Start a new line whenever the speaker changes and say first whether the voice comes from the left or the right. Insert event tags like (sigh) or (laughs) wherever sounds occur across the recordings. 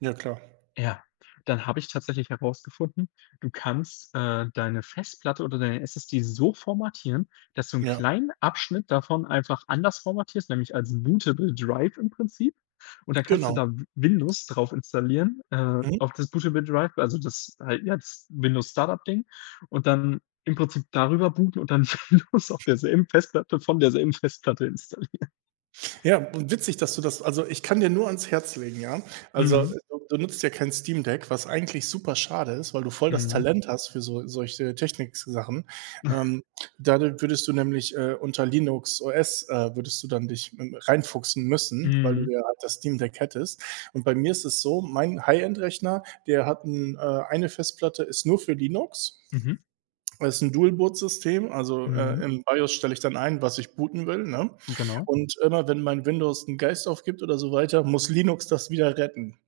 right: Ja klar.
left: Ja, dann habe ich tatsächlich herausgefunden, du kannst, äh, deine Festplatte oder deine SSD so formatieren, dass du 'n
right: Ja.
left: kleinen Abschnitt davon einfach anders formatierst, nämlich als bootable Drive im Prinzip. Und dann kannst du
right: Genau.
left: dann W-Windows drauf installieren, äh,
right: Mhm.
left: auf das bootable Drive, also das halt jetzt Windows-Startup-Ding und dann im Prinzip darüber booten und dann Windows auf
right: (snorts)
left: derselben Festplatte von derselben Festplatte installieren.
right: Ja und witzig, dass du das also, ich kann dir nur ans Herz legen, ja, also,
left: Mhm.
right: du du nutzt ja kein Steam Deck, was eigentlich super schade ist, weil du voll das
left: Mhm.
right: Talent hast für so solche Technik-Sachen.
left: (chuckles)
right: Ähm, da da würdest du nämlich, äh, unter Linux OS äh, würdest du dann dich, hm, reinfuchsen müssen, weil du
left: Mhm.
right: ja das Steam Deck hättest. Und bei mir ist es so, mein High-End-Rechner, der hat 'n äh, eine Festplatte ist nur für Linux.
left: Mhm.
right: Das ist 'n Dual-Boot-System. Also, äh,
left: Mhm.
right: im BIOS stelle ich dann ein, was ich booten will, ne?
left: Genau.
right: Und immer wenn mein Windows 'n Geist aufgibt oder so weiter, muss Linux das wieder retten.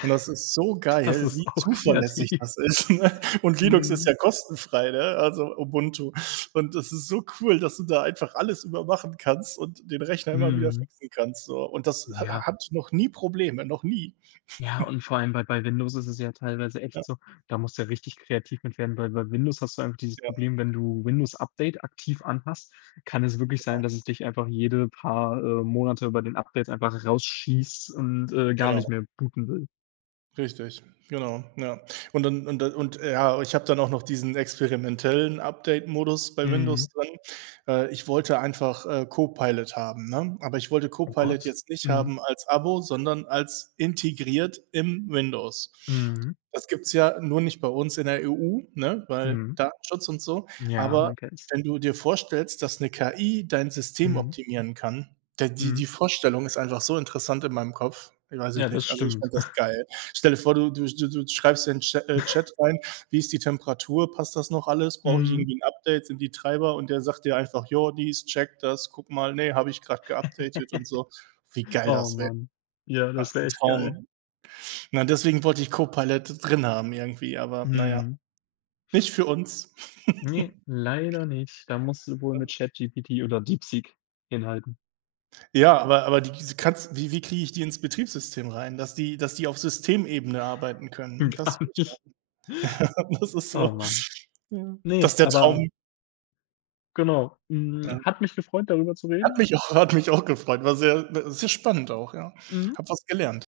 right: Und das ist so
left: Das
right: geil,
left: ist
right: wie
left: auch
right: zuverlässig
left: kreativ.
right: das ist, ne? (laughs) Und Linux ist
left: Mhm.
right: ja kostenfrei, ne, also Ubuntu. Und das ist so cool, dass du da einfach alles über machen kannst und den Rechner immer wieder
left: Mhm.
right: fixen kannst, so. Und das ha ha
left: Ja.
right: hat noch nie Probleme, noch nie.
left: Ja,
right: (chuckles)
left: und vor allem bei bei Windows ist es ja teilweise echt
right: Ja.
left: so, da musst du ja richtig kreativ mit werden, weil bei Windows hast du einfach dieses
right: Ja.
left: Problem, wenn du Windows-Update aktiv an hast, kann es wirklich sein,
right: Genau.
left: dass es dich einfach jede paar, äh, Monate bei den Updates einfach rausschießt und, äh, gar
right: Genau.
left: nicht mehr booten will.
right: Richtig, genau, ja. Und dann und dann und ja, ich habe dann auch noch diesen experimentellen Update-Modus bei Windows
left: Mhm.
right: drin. Äh, ich wollte einfach, äh, Copilot haben, ne? Aber ich wollte
left: Oh
right: Copilot
left: Gott,
right: jetzt nicht
left: mhm.
right: haben als Abo, sondern als integriert im Windows.
left: Mhm.
right: Das gibt's ja nur nicht bei uns in der EU, ne, weil
left: Mhm.
right: Datenschutz und so.
left: Ja,
right: Aber
left: man kennt's.
right: wenn du dir vorstellst, dass 'ne KI dein System
left: Mhm.
right: optimieren kann, der die
left: Mhm.
right: die Vorstellung ist einfach so interessant in meinem Kopf. Weiß
left: Ja,
right: ich
left: das
right: nicht. Also, ich
left: stimmt.
right: fände das
left: (chuckles)
right: geil. Stell dir vor, du du du du schreibst in den Cha äh,
left: (snorts)
right: Chat rein: „Wie ist die Temperatur? Passt das noch alles? Brauche ich
left: Mhm.
right: irgendwie 'n Update? Sind die Treiber?“ Und der sagt dir einfach: „Jo, dies, check das, guck mal. Ne, habe ich grad geupdatet und so.“ Wie
left: (giggles)
right: geil
left: Oh
right: das wä
left: Mann. Ja,
right: das
left: das wäre
right: 'n
left: echt geil.
right: Traum. Nein, deswegen wollte ich Copilot drin haben irgendwie, aber na ja,
left: Mhm.
right: nicht für uns.
left: Ne, leider nicht. Da musst
right: (chuckles)
left: du wohl mit
right: (unintelligible)
left: ChatGPT oder DeepSeek hinhalten.
right: Ja, aber aber die diese kanns wie wie krieg ich die ins Betriebssystem rein, dass die dass die auf Systemebene arbeiten können?
left: Gar
right: Das will ich
left: nicht.
right: haben. (laughs) Das ist so
left: Oh
right: Ja,
left: Mann. Ne,
right: das der
left: aber
right: Traum.
left: genau, hm,
right: Ja.
left: hat mich gefreut, darüber zu
right: Hat
left: reden.
right: mich auch hat mich auch gefreut. War sehr w sehr spannend auch, ja.
left: Mhm.
right: Habe was gelernt.